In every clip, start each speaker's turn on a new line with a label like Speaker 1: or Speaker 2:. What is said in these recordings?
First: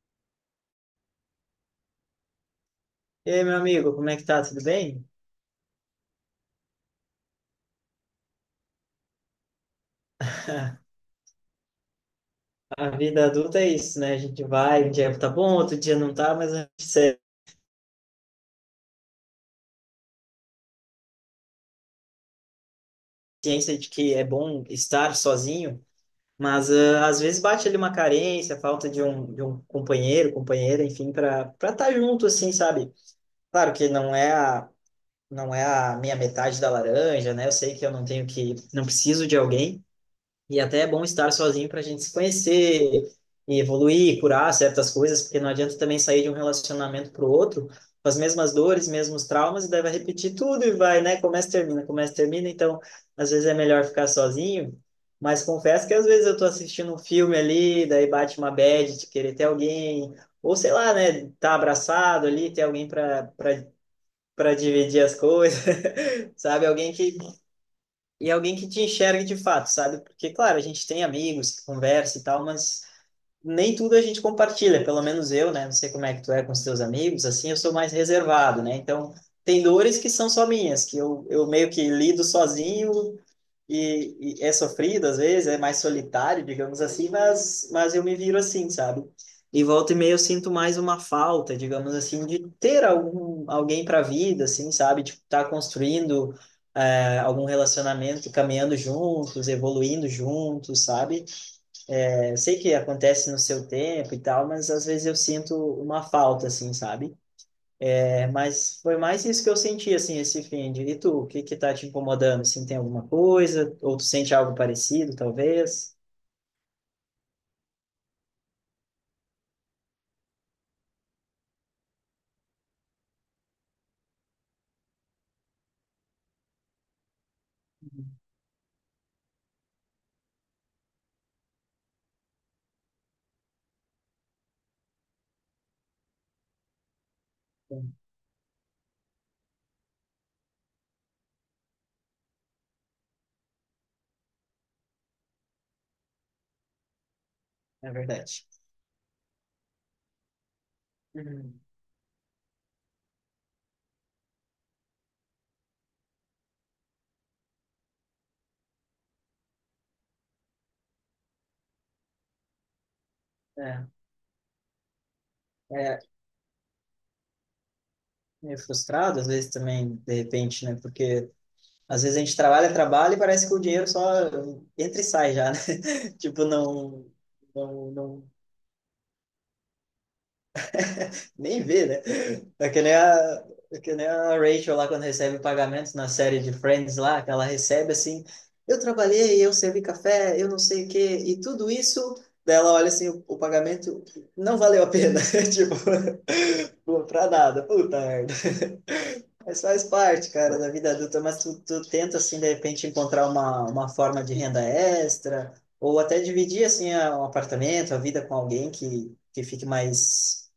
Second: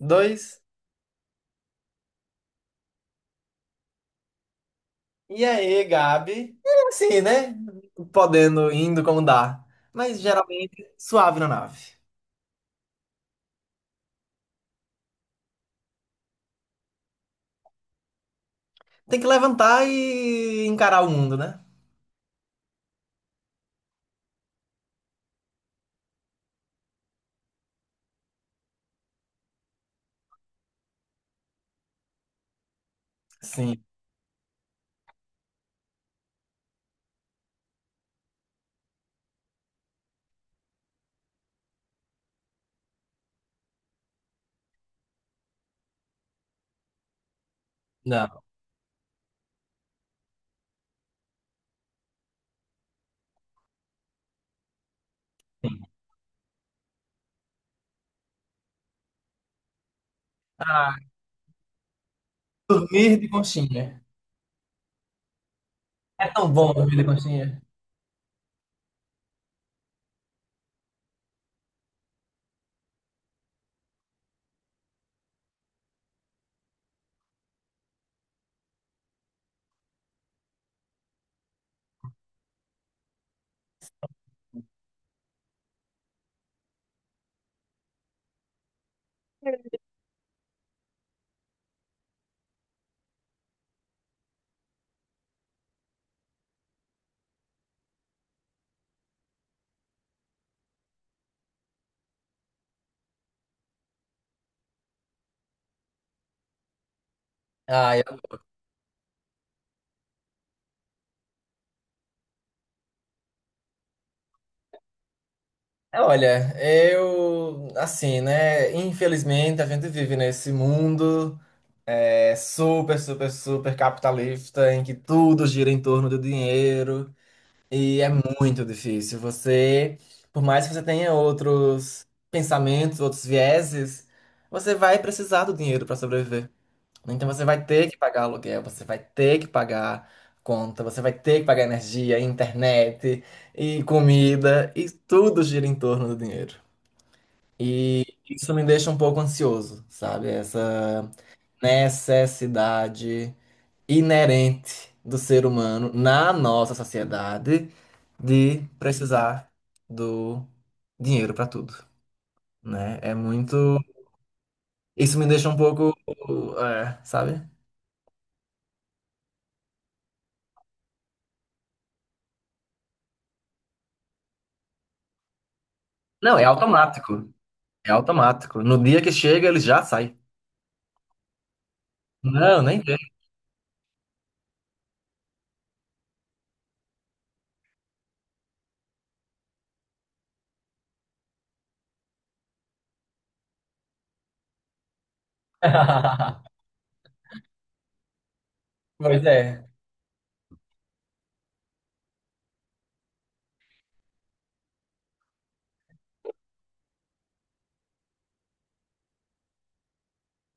Speaker 1: Dois.
Speaker 2: E aí, meu amigo, como é que tá? Tudo bem?
Speaker 1: E aí, Gabi? É assim, né? Podendo, indo como dá. Mas geralmente suave na nave.
Speaker 2: A vida adulta é isso, né? A gente vai, um dia tá bom, outro dia não tá, mas a gente tem
Speaker 1: Tem que levantar e encarar o mundo, né?
Speaker 2: ciência de que é bom estar sozinho, mas ah, às vezes bate ali uma carência, falta de um companheiro, companheira, enfim, para estar junto, assim, sabe? Claro
Speaker 1: Sim.
Speaker 2: que não é a minha metade da laranja, né? Eu sei que eu não tenho que, não preciso de alguém. E até é bom estar sozinho para a gente se conhecer e evoluir, curar certas coisas, porque não adianta também sair de um relacionamento para o outro com as
Speaker 1: Não.
Speaker 2: mesmas dores, mesmos traumas, e daí vai repetir tudo e vai, né? Começa, termina, começa, termina. Então, às vezes é melhor ficar sozinho. Mas confesso que às vezes eu tô assistindo um filme ali, daí bate uma bad de querer ter alguém, ou sei lá,
Speaker 1: Ah,
Speaker 2: né? Tá abraçado ali, ter alguém
Speaker 1: dormir de
Speaker 2: para
Speaker 1: conchinha.
Speaker 2: para dividir as coisas,
Speaker 1: É tão
Speaker 2: sabe?
Speaker 1: bom
Speaker 2: Alguém
Speaker 1: dormir de
Speaker 2: que
Speaker 1: conchinha.
Speaker 2: e alguém que te enxergue de fato, sabe? Porque, claro, a gente tem amigos que conversa e tal, mas nem tudo a gente compartilha, pelo menos eu, né? Não sei como é que tu é com os teus amigos, assim, eu sou mais reservado, né? Então, tem dores que são só minhas, que eu meio que lido sozinho e é sofrido às vezes, é mais solitário, digamos assim, mas eu me viro assim, sabe? E volta e meia eu sinto mais uma falta, digamos assim, de ter alguém para a vida, assim, sabe? Tipo, tá construindo algum relacionamento, caminhando juntos, evoluindo juntos, sabe? É, eu sei que acontece no seu tempo e tal, mas às vezes eu sinto uma falta, assim, sabe?
Speaker 1: Ah, eu...
Speaker 2: É, mas foi mais isso que eu senti, assim, esse fim de... E tu, o que que tá te incomodando? Assim, tem alguma coisa? Ou tu sente algo parecido, talvez?
Speaker 1: Olha, eu. Assim, né? Infelizmente, a gente vive nesse mundo super, super, super capitalista em que tudo gira em torno do dinheiro. E é muito difícil. Você, por mais que você tenha outros pensamentos, outros vieses, você vai precisar do dinheiro para sobreviver. Então você vai ter que pagar aluguel, você vai ter que pagar conta, você vai ter que pagar energia, internet e comida, e tudo gira em torno do dinheiro.
Speaker 2: É
Speaker 1: E
Speaker 2: verdade.
Speaker 1: isso me deixa um pouco ansioso, sabe? Essa
Speaker 2: Uhum.
Speaker 1: necessidade inerente do ser humano na nossa sociedade de precisar do dinheiro para tudo, né? É muito.
Speaker 2: É,
Speaker 1: Isso me deixa um pouco,
Speaker 2: é
Speaker 1: é, sabe?
Speaker 2: meio frustrado, às vezes também, de repente, né? Porque às vezes a gente trabalha, trabalha e parece que o dinheiro só entra e sai já, né?
Speaker 1: Não, é
Speaker 2: Tipo, não,
Speaker 1: automático. É
Speaker 2: não, não.
Speaker 1: automático. No dia que chega, ele já sai.
Speaker 2: Nem vê, né?
Speaker 1: Não,
Speaker 2: É
Speaker 1: nem
Speaker 2: que nem
Speaker 1: vê.
Speaker 2: a, é que nem a Rachel lá quando recebe pagamentos na série de Friends lá, que ela recebe assim, eu trabalhei, eu servi café, eu não sei o quê, e tudo isso, daí ela olha assim, o pagamento não valeu a pena, tipo, pô, pra nada, puta merda.
Speaker 1: Pois
Speaker 2: Mas
Speaker 1: é.
Speaker 2: faz parte, cara, da vida adulta, mas tu tenta, assim, de repente encontrar uma forma de renda extra, ou até dividir, assim, um apartamento, a vida com alguém que fique mais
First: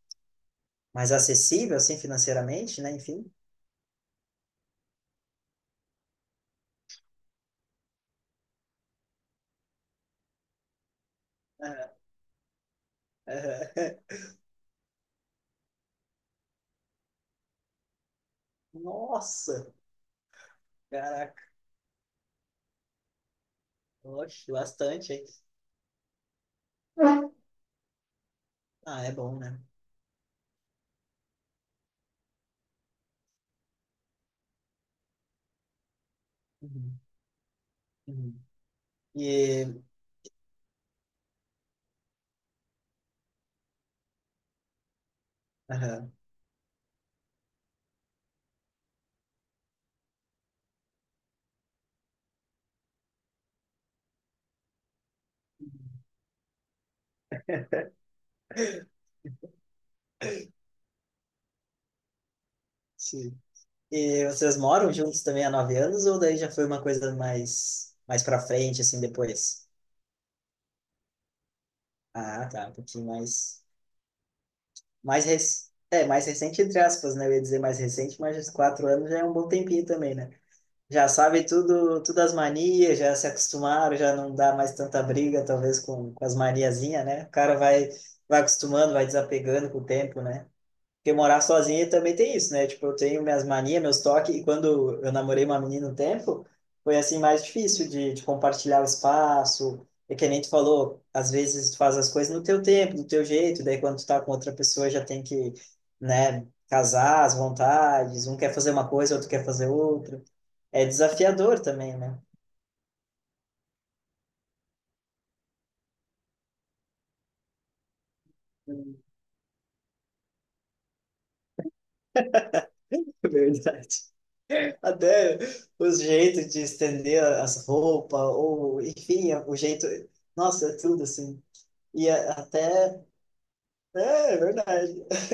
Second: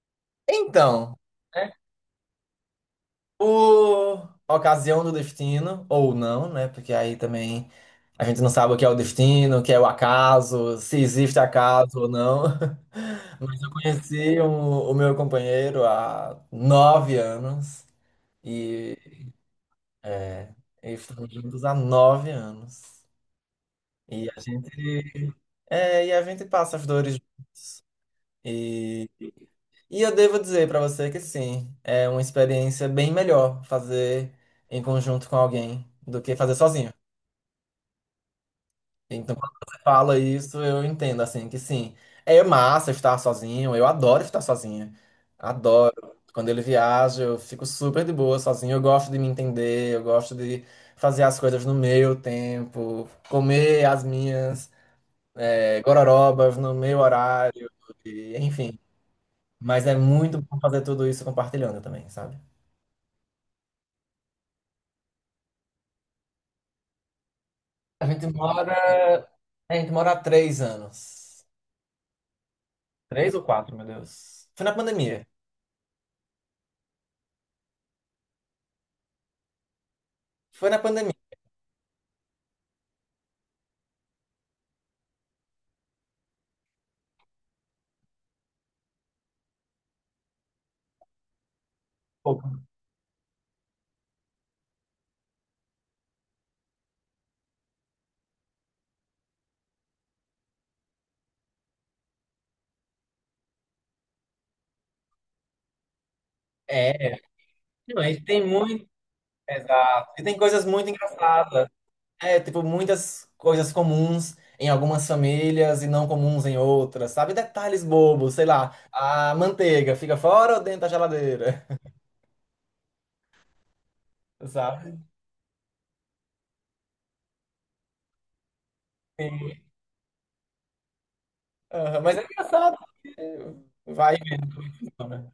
Speaker 2: mais
Speaker 1: Então, né?
Speaker 2: acessível, assim, financeiramente, né? Enfim.
Speaker 1: Por ocasião do destino, ou não, né? Porque aí também a gente não sabe o que é o destino, o que é o acaso, se existe
Speaker 2: Aham,
Speaker 1: acaso ou não. Mas eu
Speaker 2: aham.
Speaker 1: conheci o meu companheiro há 9 anos e
Speaker 2: Nossa,
Speaker 1: é, e estamos
Speaker 2: caraca,
Speaker 1: juntos há 9 anos. E a
Speaker 2: oxe, bastante, hein?
Speaker 1: gente, é, e a gente passa as dores.
Speaker 2: Ah,
Speaker 1: E,
Speaker 2: é bom, né?
Speaker 1: e eu devo dizer para você que sim, é uma experiência bem melhor fazer em conjunto com alguém do que fazer sozinho.
Speaker 2: Uhum, uhum.
Speaker 1: Então, quando você
Speaker 2: E,
Speaker 1: fala isso, eu entendo, assim, que sim. É massa estar sozinho, eu adoro estar sozinha. Adoro.
Speaker 2: aham,
Speaker 1: Quando ele viaja, eu fico super de boa sozinho. Eu gosto de me entender, eu gosto de fazer as coisas no meu tempo, comer as minhas gororobas no meu horário, e, enfim. Mas é muito bom fazer tudo isso compartilhando também, sabe?
Speaker 2: sim. E vocês moram juntos também há 9 anos ou daí já foi uma coisa mais
Speaker 1: A
Speaker 2: mais
Speaker 1: gente
Speaker 2: para frente assim
Speaker 1: mora.
Speaker 2: depois?
Speaker 1: A gente mora há 3 anos.
Speaker 2: Ah, tá, um pouquinho
Speaker 1: Três ou
Speaker 2: mais
Speaker 1: quatro, meu Deus. Foi na pandemia.
Speaker 2: mais rec... é mais recente entre aspas, né? Eu ia dizer mais recente, mas 4 anos já é um bom tempinho também, né?
Speaker 1: Foi na
Speaker 2: Já
Speaker 1: pandemia.
Speaker 2: sabe tudo, as manias, já se acostumaram, já não dá mais tanta briga, talvez com, as maniazinhas, né? O cara vai acostumando, vai desapegando com o tempo, né? Porque morar sozinho também tem isso, né? Tipo, eu tenho minhas manias, meus toques, e quando eu namorei uma menina um tempo, foi assim mais difícil de compartilhar o espaço. É que nem tu falou, às vezes tu faz as coisas no teu tempo, do teu jeito, daí quando tu tá com outra pessoa já tem que, né,
Speaker 1: É,
Speaker 2: casar as
Speaker 1: não, e
Speaker 2: vontades, um
Speaker 1: tem
Speaker 2: quer fazer
Speaker 1: muito.
Speaker 2: uma coisa, outro quer fazer
Speaker 1: Exato.
Speaker 2: outra.
Speaker 1: E tem coisas
Speaker 2: É
Speaker 1: muito
Speaker 2: desafiador
Speaker 1: engraçadas.
Speaker 2: também, né?
Speaker 1: É, tipo, muitas coisas comuns em algumas famílias e não comuns em outras, sabe? Detalhes bobos, sei lá. A manteiga fica fora ou dentro da geladeira,
Speaker 2: É verdade.
Speaker 1: sabe?
Speaker 2: Até os jeitos de estender as roupas, ou enfim, o jeito. Nossa, é tudo assim.
Speaker 1: Aham,
Speaker 2: E
Speaker 1: mas é engraçado.
Speaker 2: até.
Speaker 1: Porque vai.
Speaker 2: É, é
Speaker 1: E
Speaker 2: verdade.
Speaker 1: né?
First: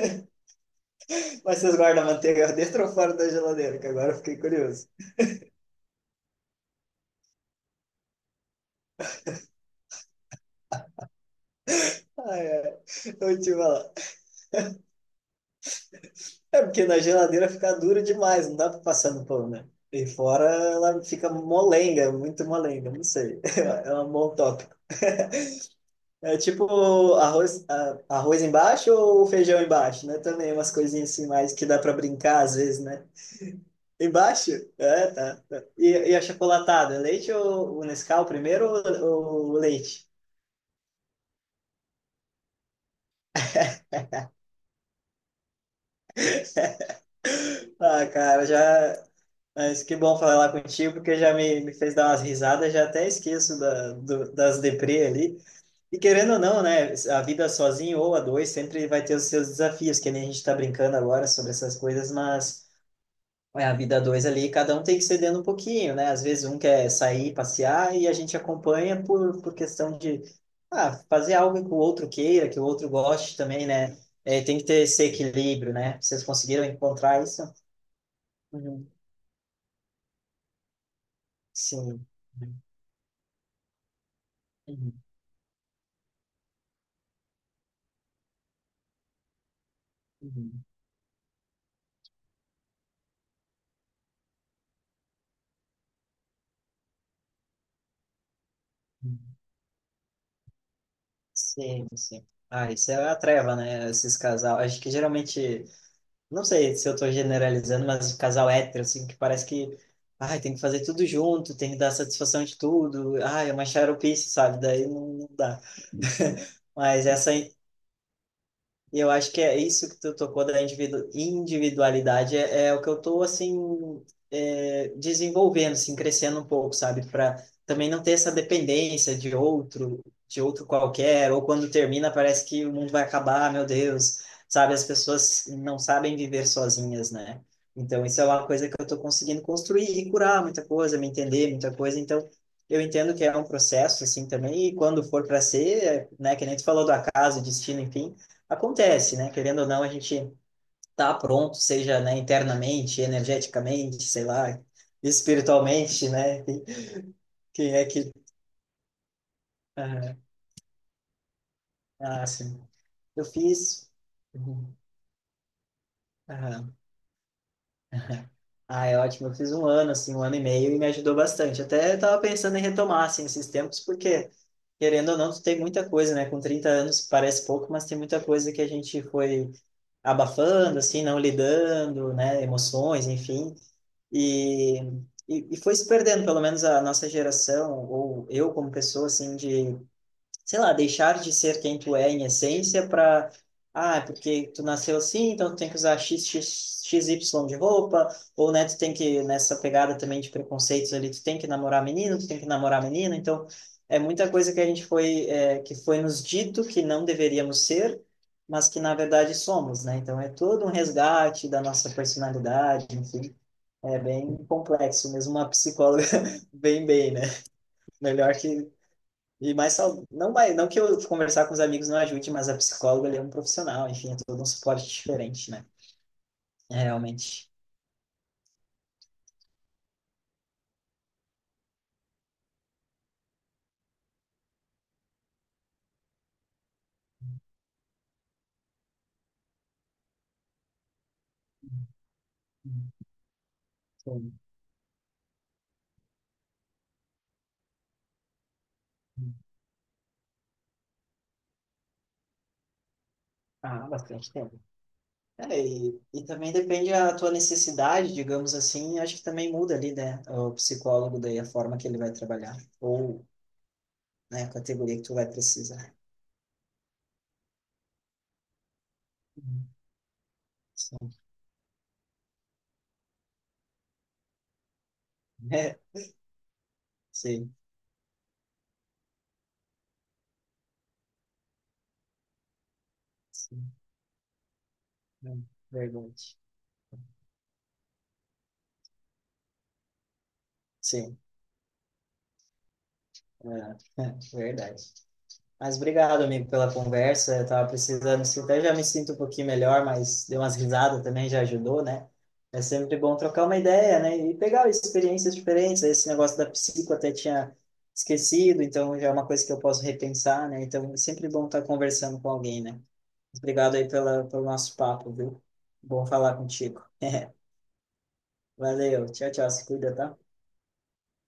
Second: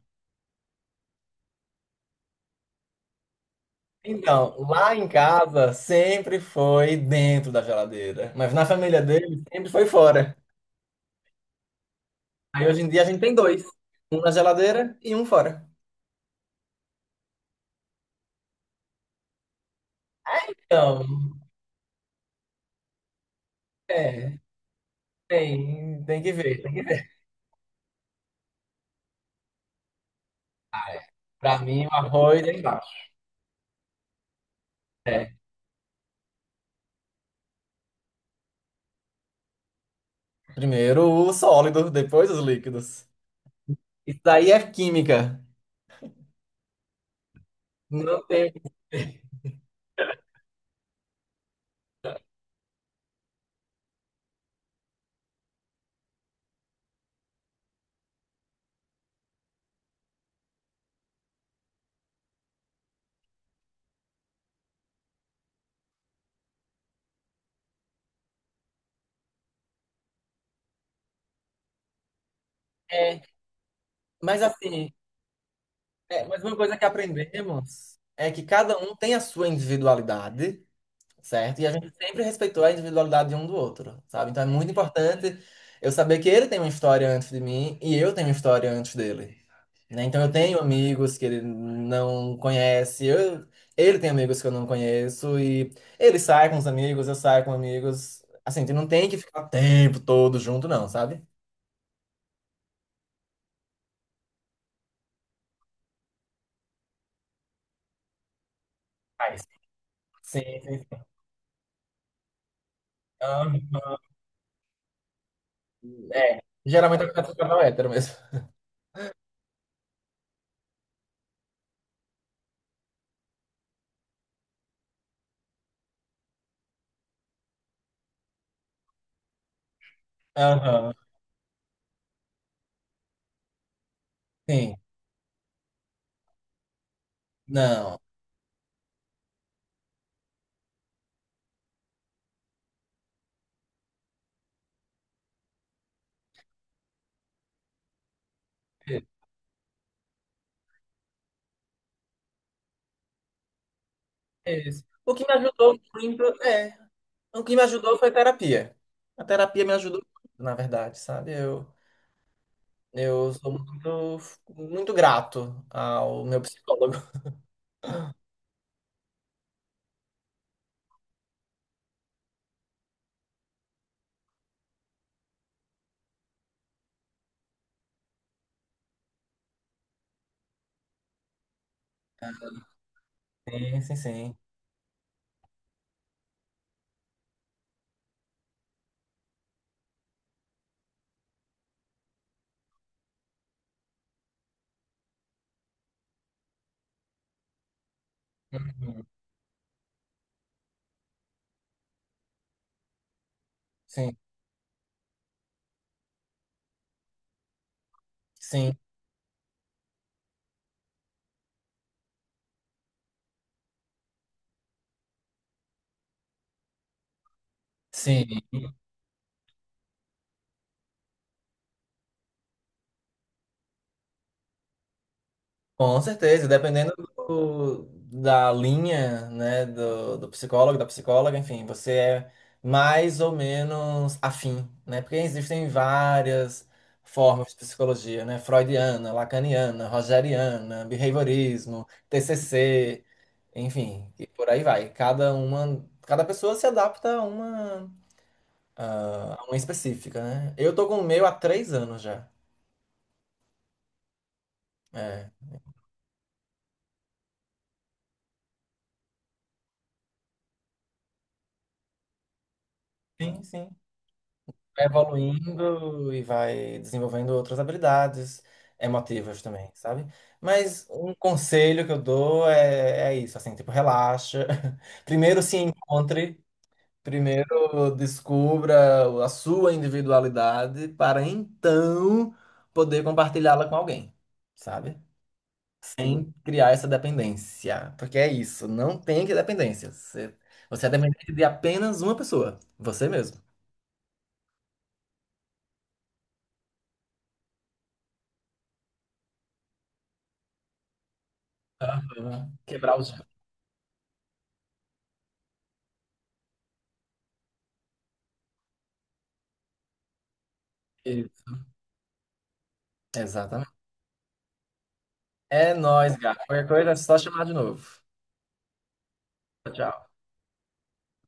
Speaker 2: Mas vocês guardam a manteiga dentro ou fora da geladeira? Que agora eu fiquei
Speaker 1: Então,
Speaker 2: curioso.
Speaker 1: lá em casa sempre foi dentro da geladeira, mas na família dele sempre foi fora.
Speaker 2: Ai,
Speaker 1: Aí hoje em dia a
Speaker 2: ai.
Speaker 1: gente tem
Speaker 2: Eu te
Speaker 1: dois,
Speaker 2: falar.
Speaker 1: um na geladeira e um fora.
Speaker 2: É porque na geladeira fica dura demais, não dá pra passar no pão, né? E fora ela
Speaker 1: Então,
Speaker 2: fica molenga, muito molenga, não sei. É uma mão
Speaker 1: é.
Speaker 2: top.
Speaker 1: Tem, tem que
Speaker 2: É
Speaker 1: ver,
Speaker 2: tipo
Speaker 1: tem que ver.
Speaker 2: arroz, arroz embaixo ou feijão embaixo, né? Também umas
Speaker 1: Ah, é.
Speaker 2: coisinhas assim mais
Speaker 1: Pra
Speaker 2: que dá
Speaker 1: mim,
Speaker 2: pra
Speaker 1: o arroz
Speaker 2: brincar
Speaker 1: é
Speaker 2: às vezes,
Speaker 1: embaixo.
Speaker 2: né? Embaixo? É,
Speaker 1: É.
Speaker 2: tá. Tá. E a chocolatada? Leite ou o Nescau primeiro ou leite?
Speaker 1: Primeiro o sólido, depois os líquidos. Isso daí é química.
Speaker 2: Ah,
Speaker 1: Não
Speaker 2: cara,
Speaker 1: tem.
Speaker 2: já. Mas que bom falar contigo, porque já me, fez dar umas risadas, já até esqueço da, das deprê ali. E querendo ou não, né? A vida sozinho ou a dois sempre vai ter os seus desafios, que nem a gente tá brincando agora sobre essas coisas, mas. É a vida a dois ali, cada um tem que cedendo um pouquinho, né? Às vezes um quer sair, passear e a gente acompanha por questão de ah, fazer algo que o outro queira, que o outro
Speaker 1: É,
Speaker 2: goste também, né? É,
Speaker 1: mas
Speaker 2: tem que ter
Speaker 1: assim,
Speaker 2: esse equilíbrio, né?
Speaker 1: é,
Speaker 2: Vocês
Speaker 1: mas uma
Speaker 2: conseguiram
Speaker 1: coisa que
Speaker 2: encontrar isso?
Speaker 1: aprendemos é que cada
Speaker 2: Uhum.
Speaker 1: um tem a sua individualidade, certo? E a gente
Speaker 2: Sim.
Speaker 1: sempre respeitou a individualidade de um do outro, sabe? Então é muito
Speaker 2: Uhum.
Speaker 1: importante eu saber que ele tem uma história antes de mim e eu tenho uma história antes dele. Né? Então eu tenho
Speaker 2: Uhum.
Speaker 1: amigos que ele não conhece, eu, ele tem amigos que eu não conheço, e ele sai com os amigos, eu saio com amigos. Assim, tu não tem que ficar o tempo todo junto, não, sabe?
Speaker 2: Sim, sim. Ah, isso é a treva, né? Esses casal. Acho que geralmente... Não sei se eu tô generalizando, mas casal hétero, assim, que
Speaker 1: Mas,
Speaker 2: parece que, ai,
Speaker 1: sim,
Speaker 2: tem que
Speaker 1: sim,
Speaker 2: fazer
Speaker 1: sim.
Speaker 2: tudo junto, tem que dar satisfação de tudo, ai, é
Speaker 1: Aham.
Speaker 2: uma xaropice, sabe? Daí não, não dá.
Speaker 1: É, geralmente
Speaker 2: Mas
Speaker 1: eu quero
Speaker 2: essa,
Speaker 1: ficar no hétero mesmo.
Speaker 2: e eu acho que é isso que tu tocou da individualidade, é o que eu tô, assim, é, desenvolvendo, assim, crescendo um pouco, sabe? Para também não ter essa dependência de outro,
Speaker 1: Aham.
Speaker 2: qualquer, ou quando termina parece que o mundo vai acabar, ah, meu Deus,
Speaker 1: Sim,
Speaker 2: sabe? As pessoas não sabem viver sozinhas, né?
Speaker 1: não.
Speaker 2: Então, isso é uma coisa que eu tô conseguindo construir e curar muita coisa, me entender muita coisa, então... Eu entendo que é um processo, assim, também, e quando for para ser, é, né, que nem tu falou do acaso, destino, enfim, acontece, né? Querendo ou não, a gente tá pronto, seja, né, internamente, energeticamente, sei lá,
Speaker 1: Isso. O que me ajudou
Speaker 2: espiritualmente,
Speaker 1: muito,
Speaker 2: né? Quem,
Speaker 1: é, o que me
Speaker 2: quem é
Speaker 1: ajudou foi
Speaker 2: que...
Speaker 1: a terapia. A terapia me ajudou
Speaker 2: Aham.
Speaker 1: muito, na verdade, sabe?
Speaker 2: Ah, sim. Eu
Speaker 1: Eu sou
Speaker 2: fiz...
Speaker 1: muito,
Speaker 2: Uhum.
Speaker 1: muito grato ao meu
Speaker 2: Aham.
Speaker 1: psicólogo.
Speaker 2: Ah, é ótimo. Eu fiz um ano, assim, um ano e meio e me ajudou bastante. Até estava pensando em retomar, assim, esses tempos, porque, querendo ou não, tu tem muita coisa, né? Com 30 anos parece pouco, mas tem muita coisa que a gente foi abafando, assim, não lidando, né? Emoções, enfim.
Speaker 1: Sim, sim, sim.
Speaker 2: E, e foi se perdendo, pelo menos a nossa geração, ou eu como pessoa, assim, de sei lá, deixar de ser quem tu é em essência para, ah, é porque tu nasceu assim, então tu tem que usar x, x, x y de roupa, ou né, tu tem
Speaker 1: Uhum.
Speaker 2: que, nessa pegada também de preconceitos ali, tu tem que namorar menino, tu tem que namorar menina, então é
Speaker 1: Sim,
Speaker 2: muita coisa que a gente foi, é, que foi nos dito que não deveríamos ser, mas
Speaker 1: sim,
Speaker 2: que na verdade somos, né? Então é todo um resgate da nossa personalidade, enfim. É bem complexo, mesmo uma psicóloga bem bem, né? Melhor
Speaker 1: sim.
Speaker 2: que e mais não vai, não que eu conversar com os amigos não ajude, mas a psicóloga ali é um profissional, enfim, é todo um suporte diferente, né?
Speaker 1: Com certeza,
Speaker 2: É,
Speaker 1: dependendo
Speaker 2: realmente.
Speaker 1: do- da linha, né, do, do psicólogo, da psicóloga, enfim, você é mais ou menos afim, né? Porque existem várias formas de psicologia, né? Freudiana, lacaniana, rogeriana, behaviorismo, TCC, enfim, e
Speaker 2: Sim.
Speaker 1: por aí vai. Cada uma, cada pessoa se adapta a uma, a uma específica, né? Eu tô com o meu há 3 anos já.
Speaker 2: Ah, bastante tempo.
Speaker 1: É.
Speaker 2: É, e também depende da tua necessidade, digamos assim, acho que também muda ali, né? O psicólogo daí a forma que ele vai trabalhar, ou
Speaker 1: Sim, sim.
Speaker 2: né, a
Speaker 1: Vai
Speaker 2: categoria que tu vai precisar.
Speaker 1: evoluindo e vai desenvolvendo outras habilidades emotivas
Speaker 2: Uhum.
Speaker 1: também, sabe? Mas
Speaker 2: Sim.
Speaker 1: um conselho que eu dou é, é isso, assim, tipo, relaxa. Primeiro se
Speaker 2: É,
Speaker 1: encontre,
Speaker 2: sim,
Speaker 1: primeiro descubra a sua individualidade para então poder compartilhá-la
Speaker 2: sim,
Speaker 1: com alguém, sabe?
Speaker 2: é,
Speaker 1: Sem
Speaker 2: verdade.
Speaker 1: criar essa dependência. Porque é isso, não tem que dependência. Você, você é
Speaker 2: Sim,
Speaker 1: dependente de apenas uma pessoa, você mesmo.
Speaker 2: é, é, verdade. Mas obrigado, amigo, pela conversa. Eu tava precisando, assim, até já me sinto um pouquinho melhor, mas deu umas risadas também, já ajudou, né?
Speaker 1: Aham.
Speaker 2: É sempre
Speaker 1: Quebrar os.
Speaker 2: bom trocar uma ideia, né? E pegar experiências diferentes. Esse negócio da psico eu até tinha esquecido, então já é uma coisa que eu posso repensar, né? Então é sempre bom
Speaker 1: Isso.
Speaker 2: estar conversando com alguém, né? Obrigado
Speaker 1: Exatamente.
Speaker 2: aí pela, pelo nosso papo, viu?
Speaker 1: É
Speaker 2: Bom
Speaker 1: nóis,
Speaker 2: falar
Speaker 1: gato. Qualquer
Speaker 2: contigo.
Speaker 1: coisa é só chamar de novo.
Speaker 2: Valeu, tchau, tchau, se cuida,
Speaker 1: Tchau.
Speaker 2: tá?